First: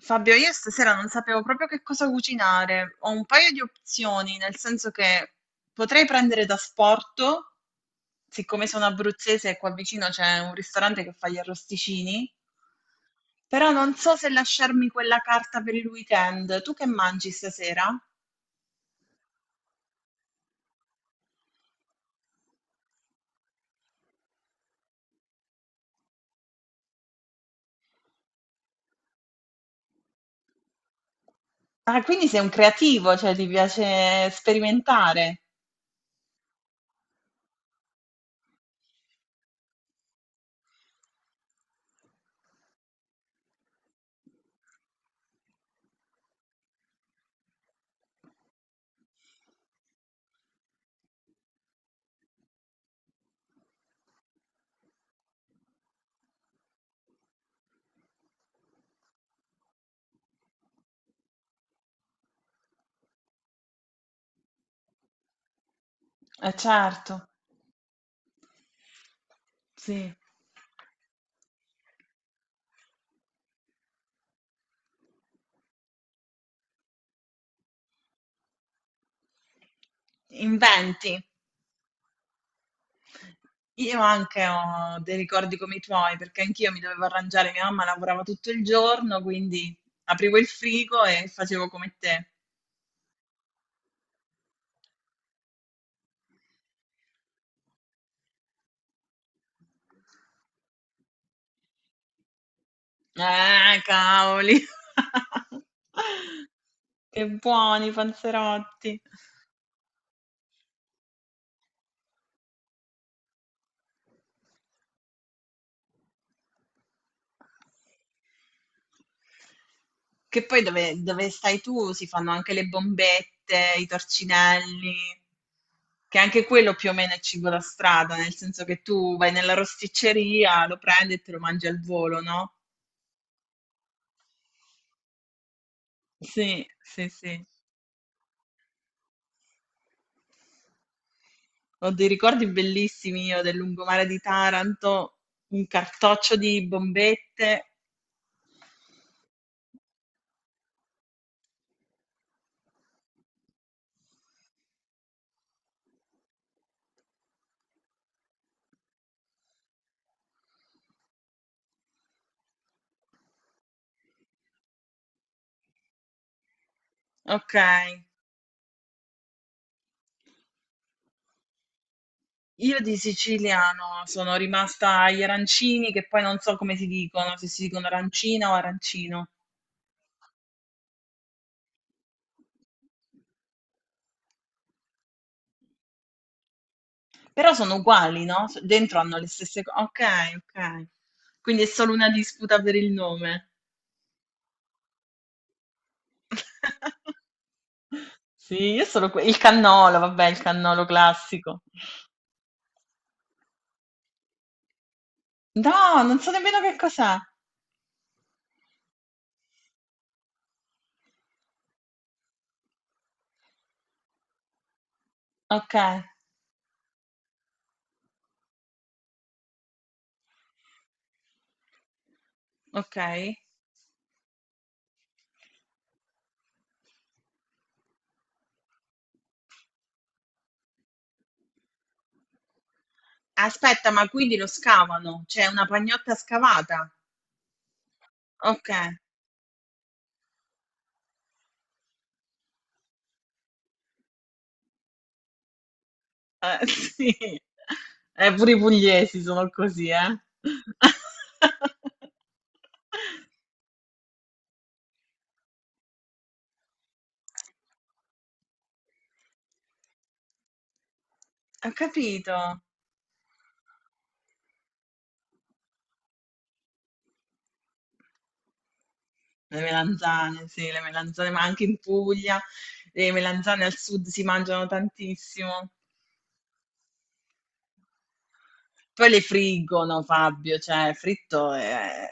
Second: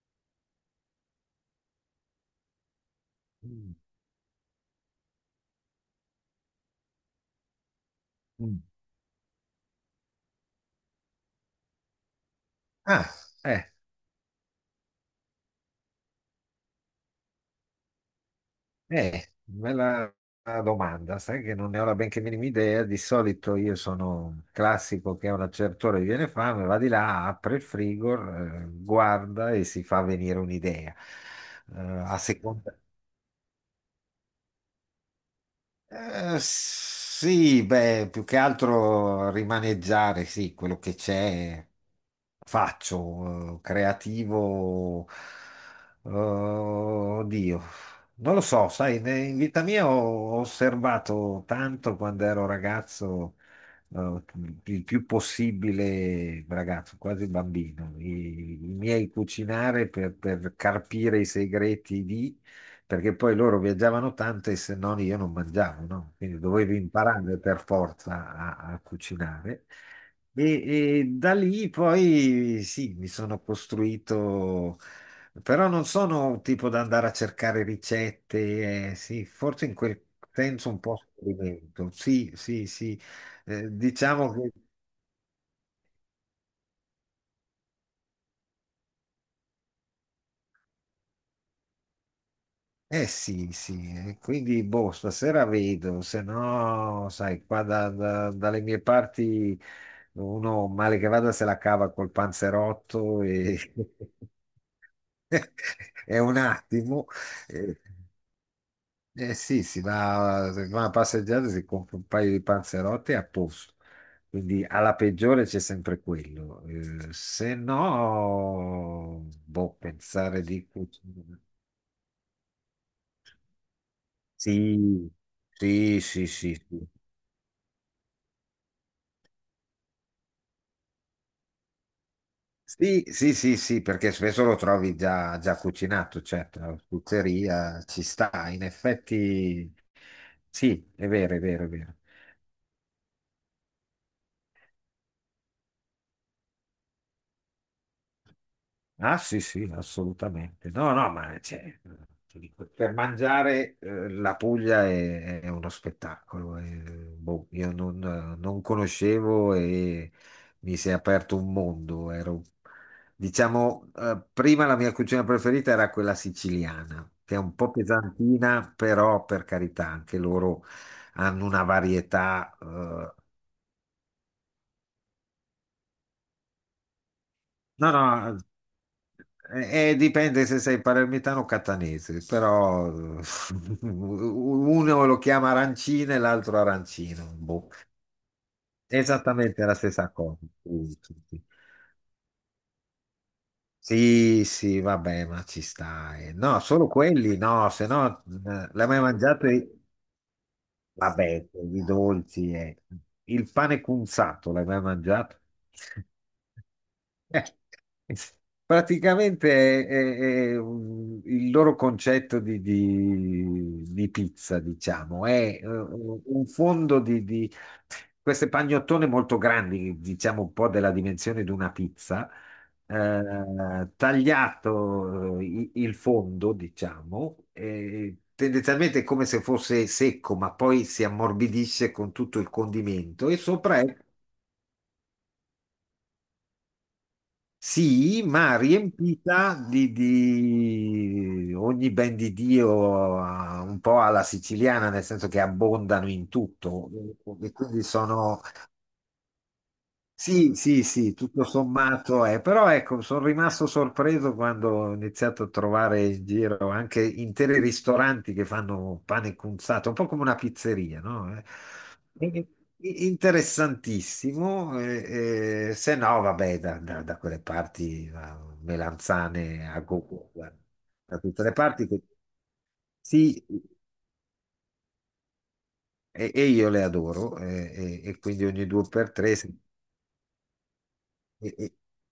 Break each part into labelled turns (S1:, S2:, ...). S1: Fabio, io stasera non sapevo proprio che cosa cucinare. Ho un paio di
S2: Mm,
S1: opzioni, nel senso che potrei prendere da sporto,
S2: mm.
S1: siccome sono abruzzese e qua vicino c'è un ristorante che fa gli arrosticini,
S2: Ah,
S1: però
S2: eh,
S1: non so se lasciarmi quella carta per il weekend. Tu che mangi stasera?
S2: bella domanda. Sai che non ne ho la benché minima idea. Di solito io sono un classico che a una certa ora gli viene fame, va di là, apre il frigo, guarda e si fa venire un'idea. Eh,
S1: Ah,
S2: A
S1: quindi sei un
S2: seconda.
S1: creativo, cioè ti piace sperimentare.
S2: Sì, beh, più che altro rimaneggiare, sì, quello che c'è. Faccio, creativo, oddio, non lo so, sai, in vita mia ho osservato tanto quando ero ragazzo, eh, il più possibile ragazzo, quasi bambino, i miei cucinare per carpire i segreti di perché poi loro viaggiavano tanto e se no io non mangiavo, no? Quindi
S1: Eh
S2: dovevo
S1: certo,
S2: imparare per forza a cucinare.
S1: sì.
S2: E da lì poi sì, mi sono costruito, però non sono tipo da andare a cercare ricette, sì, forse in quel senso un po'
S1: Inventi.
S2: sperimento. Sì, sì, sì.
S1: Io
S2: Diciamo
S1: anche
S2: che
S1: ho dei ricordi come i tuoi, perché anch'io mi dovevo arrangiare, mia mamma lavorava tutto il giorno, quindi aprivo il frigo e facevo come te.
S2: eh sì, sì, quindi boh, stasera vedo, se no, sai, qua dalle mie parti uno male che vada se la cava col panzerotto e
S1: Cavoli!
S2: è un attimo.
S1: Che
S2: Eh,
S1: buoni i panzerotti!
S2: eh sì, si va a passeggiare, si compra un paio di panzerotti e a posto. Quindi alla peggiore c'è sempre quello. Se no, boh, pensare
S1: Che poi
S2: di
S1: dove
S2: cucina.
S1: stai tu si fanno anche le bombette, i torcinelli,
S2: Sì, sì,
S1: che
S2: sì,
S1: anche
S2: sì,
S1: quello
S2: sì.
S1: più o meno è cibo da strada, nel senso che tu vai nella rosticceria, lo prendi e te lo mangi al volo, no?
S2: Sì, sì, sì, sì, perché spesso lo trovi già, già cucinato, certo,
S1: Sì,
S2: la
S1: sì, sì.
S2: pizzeria ci sta, in effetti sì, è vero, è vero, è
S1: Ho
S2: vero.
S1: dei ricordi bellissimi io del lungomare di Taranto, un cartoccio di bombette.
S2: Ah sì, sì, assolutamente. No, no, ma cioè, ti dico, per mangiare la Puglia è uno spettacolo. Boh, io non, non conoscevo e mi si è aperto un mondo. Ero, diciamo, prima la mia cucina preferita era quella siciliana, che è
S1: Ok.
S2: un po' pesantina, però per carità, anche loro hanno una varietà.
S1: Io di siciliano sono rimasta agli arancini, che poi non so come si dicono, se si dicono
S2: No, no.
S1: arancina o arancino,
S2: Dipende se sei palermitano o catanese, però uno lo chiama arancina e l'altro arancino.
S1: però
S2: Boh.
S1: sono uguali, no? Dentro hanno le stesse
S2: Esattamente la
S1: cose. Ok,
S2: stessa cosa.
S1: ok.
S2: Sì, sì, sì,
S1: Quindi è solo una disputa per il nome.
S2: sì, sì, vabbè, ma ci stai. No, solo quelli, no, se no
S1: Sì, io
S2: l'hai mai
S1: sono il
S2: mangiato?
S1: cannolo, vabbè, il cannolo
S2: Vabbè,
S1: classico.
S2: i dolci. Il pane cunzato, l'hai mai mangiato?
S1: No, non so nemmeno che cos'è.
S2: Eh, Praticamente è, è il loro concetto di, di pizza, diciamo, è
S1: Ok,
S2: un fondo di queste pagnottone molto grandi, diciamo un po' della dimensione di una pizza,
S1: ok.
S2: tagliato il fondo, diciamo, e tendenzialmente è come se fosse secco, ma poi si ammorbidisce con tutto il condimento e sopra
S1: Aspetta,
S2: è
S1: ma quindi lo scavano? C'è una pagnotta scavata?
S2: sì, ma
S1: Ok.
S2: riempita di ogni ben di Dio, un po' alla siciliana, nel senso che abbondano in tutto
S1: Sì,
S2: e quindi sono
S1: pure i pugliesi sono così, eh.
S2: sì, sì, sì, tutto sommato è, però ecco, sono rimasto sorpreso quando ho iniziato a trovare in giro anche interi ristoranti che fanno pane cunzato, un po' come una pizzeria, no?
S1: Ho capito.
S2: E- interessantissimo, se no, vabbè, da quelle parti, a
S1: Le
S2: melanzane a go
S1: melanzane, sì, le
S2: da
S1: melanzane, ma
S2: tutte le
S1: anche in
S2: parti che
S1: Puglia le
S2: sì,
S1: melanzane al sud si mangiano tantissimo.
S2: e io le adoro, e quindi ogni due
S1: Poi
S2: per
S1: le
S2: tre.
S1: friggono, Fabio, cioè fritto è...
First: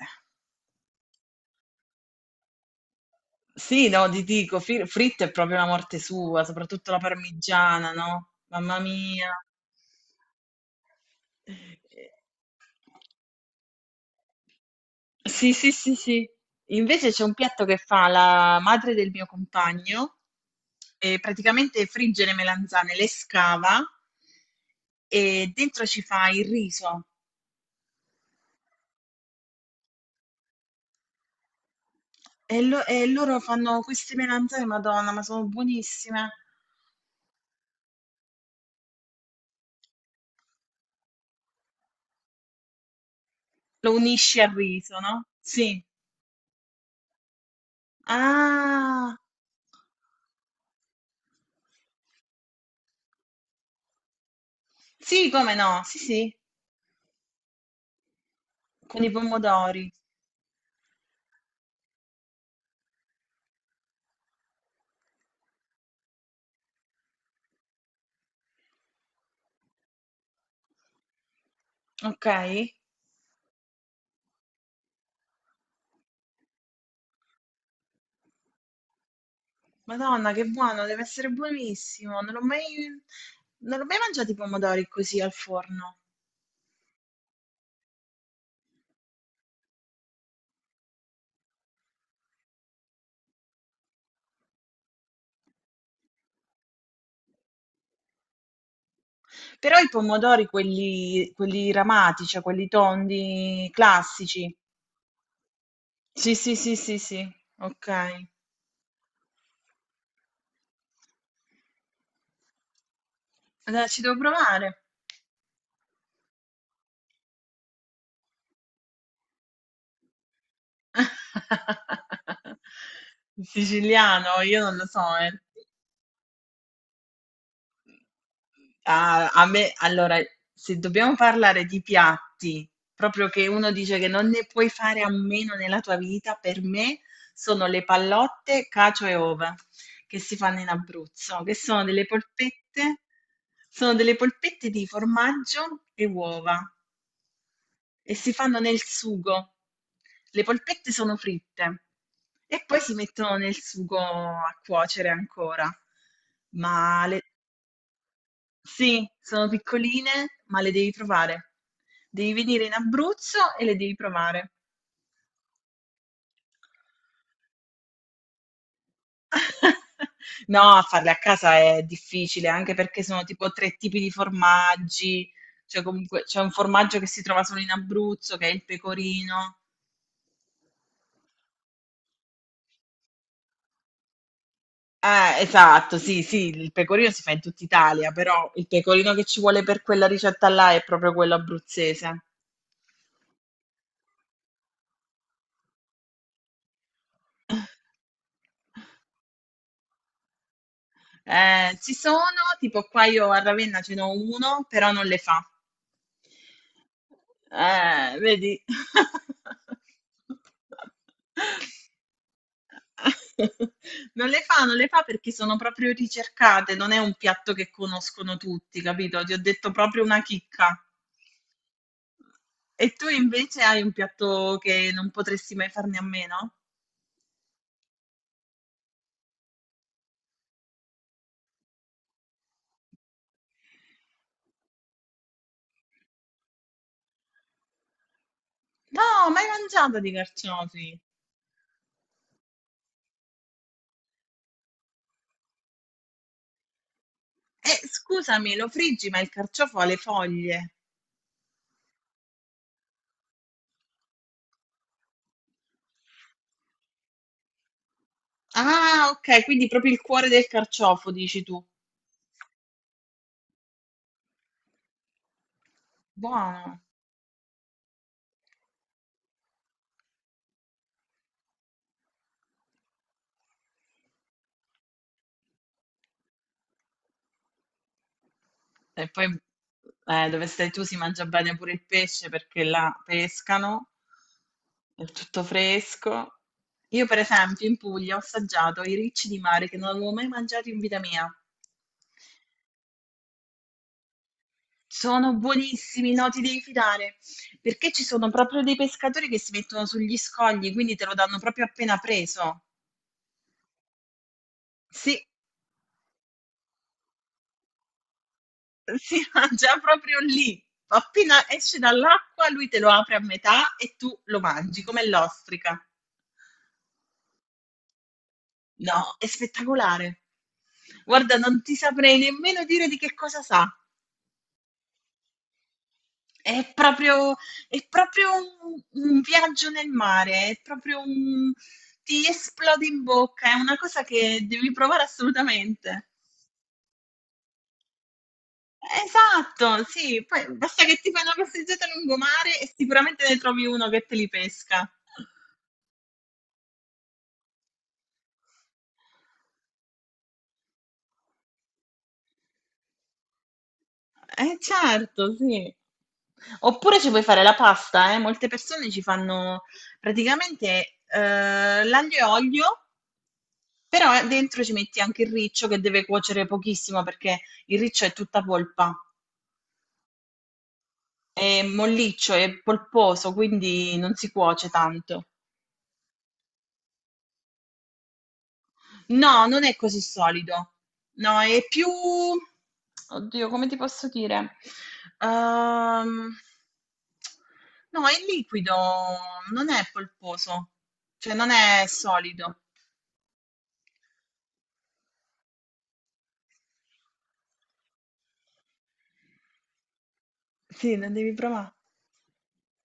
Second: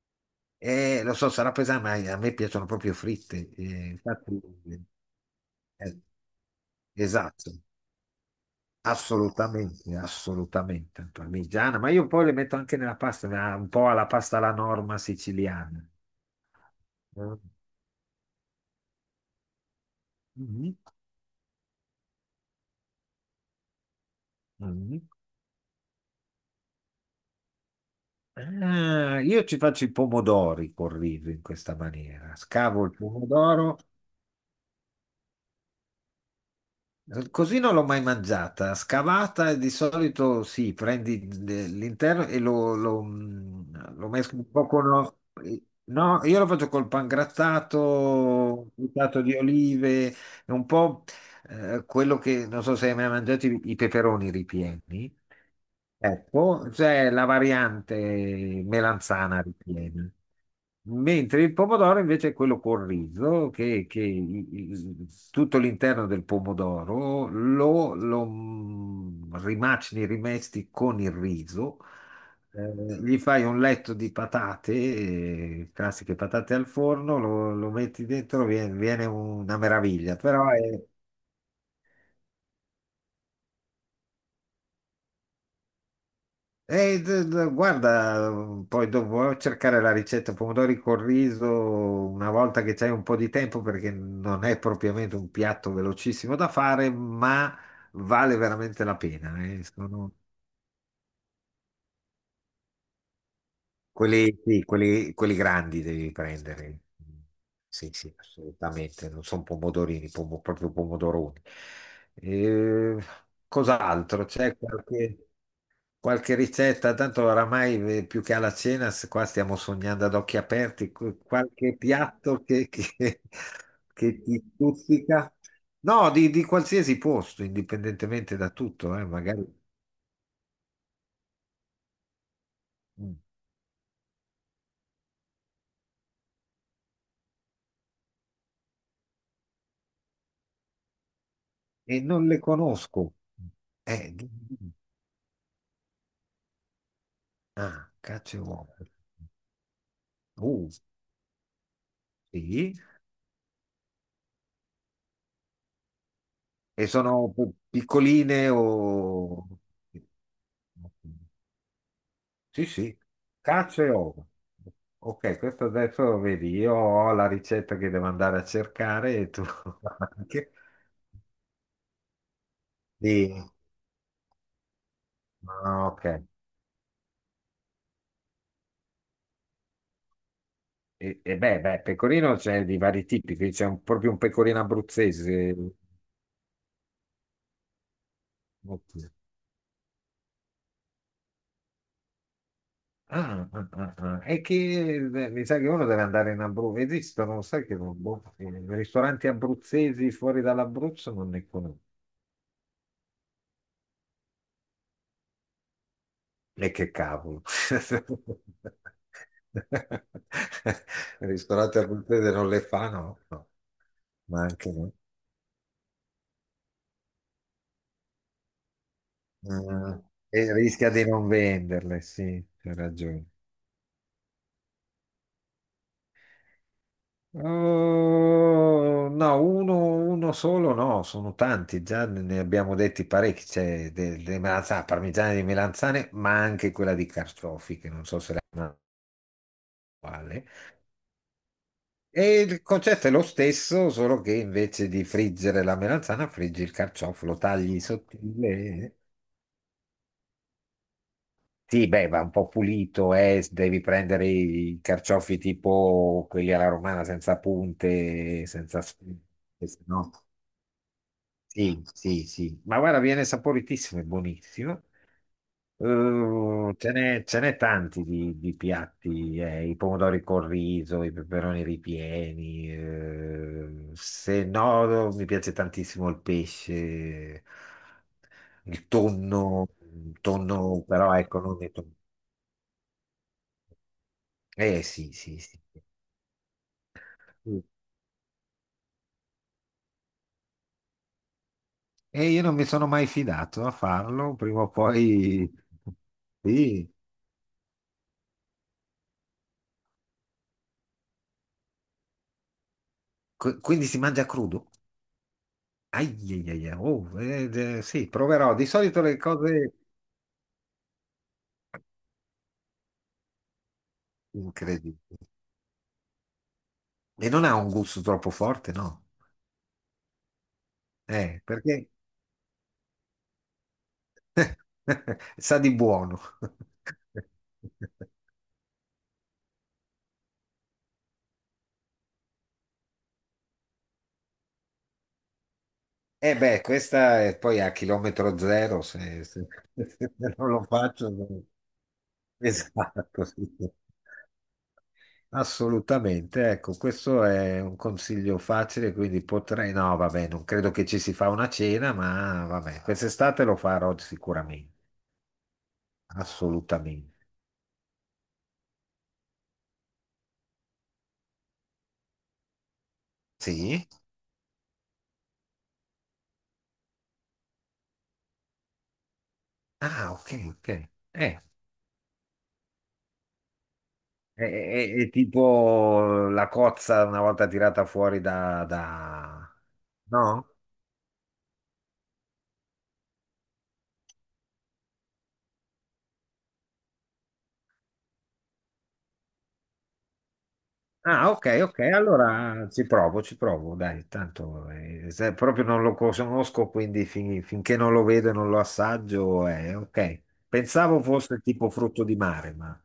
S2: Lo so, sarà pesante, ma a me piacciono proprio fritte.
S1: Sì, no, ti
S2: Infatti,
S1: dico, fritto è proprio la morte
S2: eh,
S1: sua, soprattutto la
S2: esatto,
S1: parmigiana, no? Mamma mia.
S2: assolutamente, assolutamente. Parmigiana, ma io poi le metto anche nella pasta, ma un po' alla pasta alla norma
S1: Sì, sì,
S2: siciliana.
S1: sì, sì. Invece c'è un
S2: Eh,
S1: piatto che fa la madre del mio compagno
S2: mhm,
S1: e praticamente frigge le melanzane, le scava
S2: mhm.
S1: e dentro ci fa il riso.
S2: Ah, io ci faccio i pomodori col riso in questa maniera.
S1: E,
S2: Scavo il
S1: e loro
S2: pomodoro,
S1: fanno queste melanzane, Madonna, ma sono buonissime.
S2: così non l'ho mai mangiata. Scavata di solito sì, prendi l'interno e lo, lo,
S1: Lo
S2: lo
S1: unisci
S2: mescoli
S1: al
S2: un po' con...
S1: riso, no? Sì.
S2: No, io lo faccio col pangrattato,
S1: Ah,
S2: buttato di olive, e un po' quello che non so se hai mai mangiato i peperoni ripieni.
S1: sì, come no? Sì, sì,
S2: Ecco, c'è la variante
S1: con i
S2: melanzana
S1: pomodori.
S2: ripiena, mentre il pomodoro invece è quello col riso, che tutto l'interno del pomodoro lo, rimacini, rimesti con il riso,
S1: Ok.
S2: gli fai un letto di patate, classiche patate al forno, lo, lo metti dentro, viene, viene una meraviglia,
S1: Madonna, che
S2: però è,
S1: buono, deve essere buonissimo. Non ho mai, non ho mai mangiato i pomodori così al forno.
S2: e, guarda, poi dovrò cercare la ricetta pomodori col riso una volta che c'hai un po' di tempo perché non è propriamente un piatto velocissimo da fare, ma vale veramente la pena.
S1: Però i
S2: Sono
S1: pomodori, quelli, quelli ramati, cioè quelli tondi
S2: quelli,
S1: classici.
S2: sì, quelli, quelli grandi devi
S1: Sì, sì, sì,
S2: prendere.
S1: sì, sì. Ok,
S2: Sì, sì, assolutamente. Non sono pomodorini, proprio pomodoroni. Eh,
S1: allora ci devo
S2: Cos'altro? C'è
S1: provare.
S2: qualche... Qualche ricetta, tanto oramai più che alla cena, qua stiamo sognando ad occhi aperti, qualche piatto che, che
S1: Siciliano,
S2: ti
S1: io non lo so, eh.
S2: stuzzica. No, di qualsiasi posto, indipendentemente da tutto,
S1: A,
S2: magari.
S1: a me, allora, se dobbiamo parlare di piatti,
S2: Mm.
S1: proprio che uno dice che non ne puoi fare a meno nella tua vita, per me sono le pallotte, cacio e ova che si fanno in Abruzzo, che
S2: E non le conosco.
S1: sono
S2: Eh,
S1: delle
S2: di-
S1: polpette
S2: di-
S1: di formaggio e uova
S2: ah,
S1: e si
S2: caccia e
S1: fanno
S2: uova.
S1: nel sugo. Le
S2: Uh,
S1: polpette sono fritte e
S2: sì.
S1: poi si mettono nel sugo a cuocere ancora.
S2: E
S1: Ma le,
S2: sono piccoline
S1: sì,
S2: o...
S1: sono piccoline, ma le devi provare. Devi
S2: Sì,
S1: venire in
S2: sì,
S1: Abruzzo e le
S2: cacio e
S1: devi
S2: uovo.
S1: provare.
S2: Ok, questo adesso vedi, io ho la ricetta che devo andare a cercare e tu anche.
S1: No, farle a casa è difficile, anche perché sono
S2: Di-
S1: tipo tre tipi di formaggi, cioè
S2: ah, ok,
S1: comunque c'è un formaggio che si trova solo in Abruzzo, che è il pecorino.
S2: beh, pecorino c'è di vari tipi, qui c'è proprio un pecorino abruzzese.
S1: Esatto, sì, sì, il pecorino si fa in tutta Italia, però il
S2: Ok.
S1: pecorino che ci vuole per quella ricetta là è proprio quello abruzzese.
S2: Ah, ah, ah, ah. E che mi sa che uno deve andare in Abruzzo, esistono, sai che non- boh, ristoranti abruzzesi fuori dall'Abruzzo non ne conosco.
S1: Ci sono, tipo qua io a Ravenna ce n'ho uno, però non le fa.
S2: E che cavolo.
S1: Vedi?
S2: Ristorante a puttane non le fa, no? No,
S1: Non le
S2: ma
S1: fa,
S2: anche
S1: non le
S2: no.
S1: fa perché sono proprio ricercate, non è un piatto che conoscono tutti, capito? Ti ho detto
S2: Ah,
S1: proprio una
S2: e
S1: chicca.
S2: rischia di non venderle, sì, c'è
S1: E tu
S2: ragione.
S1: invece hai un piatto che non potresti mai farne a meno?
S2: Oh, no, uno solo no, sono tanti, già ne abbiamo detti parecchi, c'è delle melanzane, parmigiane di melanzane, ma anche quella di carciofi, che non so se la
S1: No, mai mangiato di
S2: quale.
S1: carciofi.
S2: E il concetto è lo stesso, solo che invece di friggere la melanzana, friggi il carciofo, lo tagli
S1: Scusami, lo
S2: sottile.
S1: friggi, ma il carciofo ha le foglie.
S2: Sì, beh, va un po' pulito, devi prendere i carciofi tipo quelli alla romana, senza punte, senza...
S1: Ah, ok, quindi
S2: se
S1: proprio il
S2: no-
S1: cuore del carciofo, dici tu.
S2: Sì, sì, sì. Ma guarda, viene saporitissimo e buonissimo.
S1: Buono.
S2: Ce n'è tanti di piatti, i pomodori col riso, i peperoni ripieni. Se no, mi piace tantissimo il pesce, il
S1: E poi
S2: tonno, il
S1: dove stai tu
S2: tonno,
S1: si
S2: però
S1: mangia
S2: ecco,
S1: bene
S2: non
S1: pure il
S2: detto.
S1: pesce perché là pescano,
S2: Eh
S1: è
S2: sì, sì,
S1: tutto
S2: sì.
S1: fresco. Io, per esempio, in Puglia ho assaggiato i ricci di mare che non avevo mai mangiato in vita mia.
S2: E io non mi sono mai fidato a farlo, prima o
S1: Sono
S2: poi.
S1: buonissimi, no, ti devi
S2: Sì.
S1: fidare, perché ci sono proprio dei pescatori che si mettono sugli scogli, quindi te lo danno proprio appena preso.
S2: Qu- Quindi si mangia crudo?
S1: Sì,
S2: Ai, ai, ai, ai. Oh, sì, proverò. Di solito le
S1: si
S2: cose.
S1: mangia proprio lì. Appena esce dall'acqua, lui te lo apre a metà e tu lo mangi
S2: Incredibile.
S1: come l'ostrica.
S2: E non ha un gusto troppo forte, no?
S1: No, è spettacolare. Guarda, non ti
S2: Perché
S1: saprei nemmeno dire di che cosa sa.
S2: sa di buono.
S1: È proprio, è proprio un viaggio nel mare, è proprio un... ti esplode in bocca, è una cosa che devi provare assolutamente.
S2: Eh beh, questa è poi a chilometro zero, se-
S1: Esatto,
S2: se
S1: sì,
S2: non
S1: poi
S2: lo
S1: basta che
S2: faccio.
S1: ti fai una
S2: Non-
S1: passeggiata lungomare e
S2: Esatto,
S1: sicuramente ne
S2: sì.
S1: trovi
S2: sì.
S1: uno che te li pesca.
S2: Assolutamente, ecco, questo è un consiglio facile, quindi potrei... No, vabbè, non credo che ci si fa una cena, ma vabbè, quest'estate lo farò
S1: Eh
S2: sicuramente,
S1: certo, sì. Oppure ci puoi
S2: assolutamente.
S1: fare la pasta, eh. Molte persone ci fanno praticamente l'aglio e olio,
S2: Sì?
S1: però dentro ci metti anche il riccio che deve cuocere pochissimo perché il riccio è tutta polpa,
S2: Ah, ok, ok.
S1: è molliccio, è polposo, quindi non si
S2: È,
S1: cuoce
S2: è
S1: tanto.
S2: tipo la cozza una volta tirata fuori da-
S1: No, non è così
S2: No?
S1: solido. No, è più oddio, come ti posso dire? Ehm, no, è liquido, non è polposo,
S2: Ah,
S1: cioè non
S2: ok, ok,
S1: è solido.
S2: allora ci provo, dai, tanto se proprio non lo conosco, quindi finché non lo vedo e non lo assaggio, ok.
S1: Sì,
S2: Pensavo
S1: non devi
S2: fosse tipo
S1: provare.
S2: frutto di mare, ma...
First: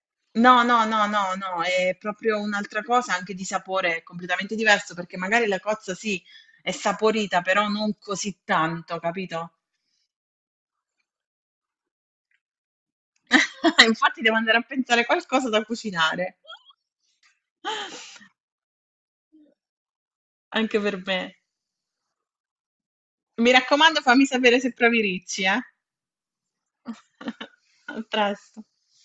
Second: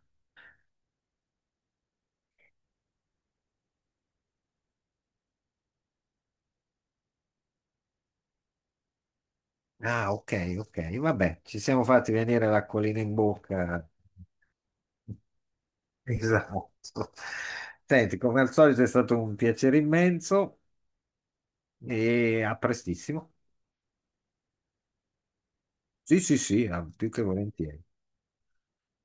S1: No, no, no, no, no, è proprio un'altra cosa, anche di sapore è completamente diverso, perché magari la cozza sì, è saporita, però non così tanto, capito?
S2: Ah, ok, ok, vabbè, ci siamo fatti venire l'acquolina in bocca.
S1: Infatti devo andare a pensare qualcosa da cucinare.
S2: Esatto. Senti, come al solito è stato un piacere immenso
S1: Anche per me.
S2: e a prestissimo.
S1: Mi raccomando, fammi sapere se provi Ricci, eh.
S2: Sì, sì, sì, ah, più che volentieri.
S1: A presto.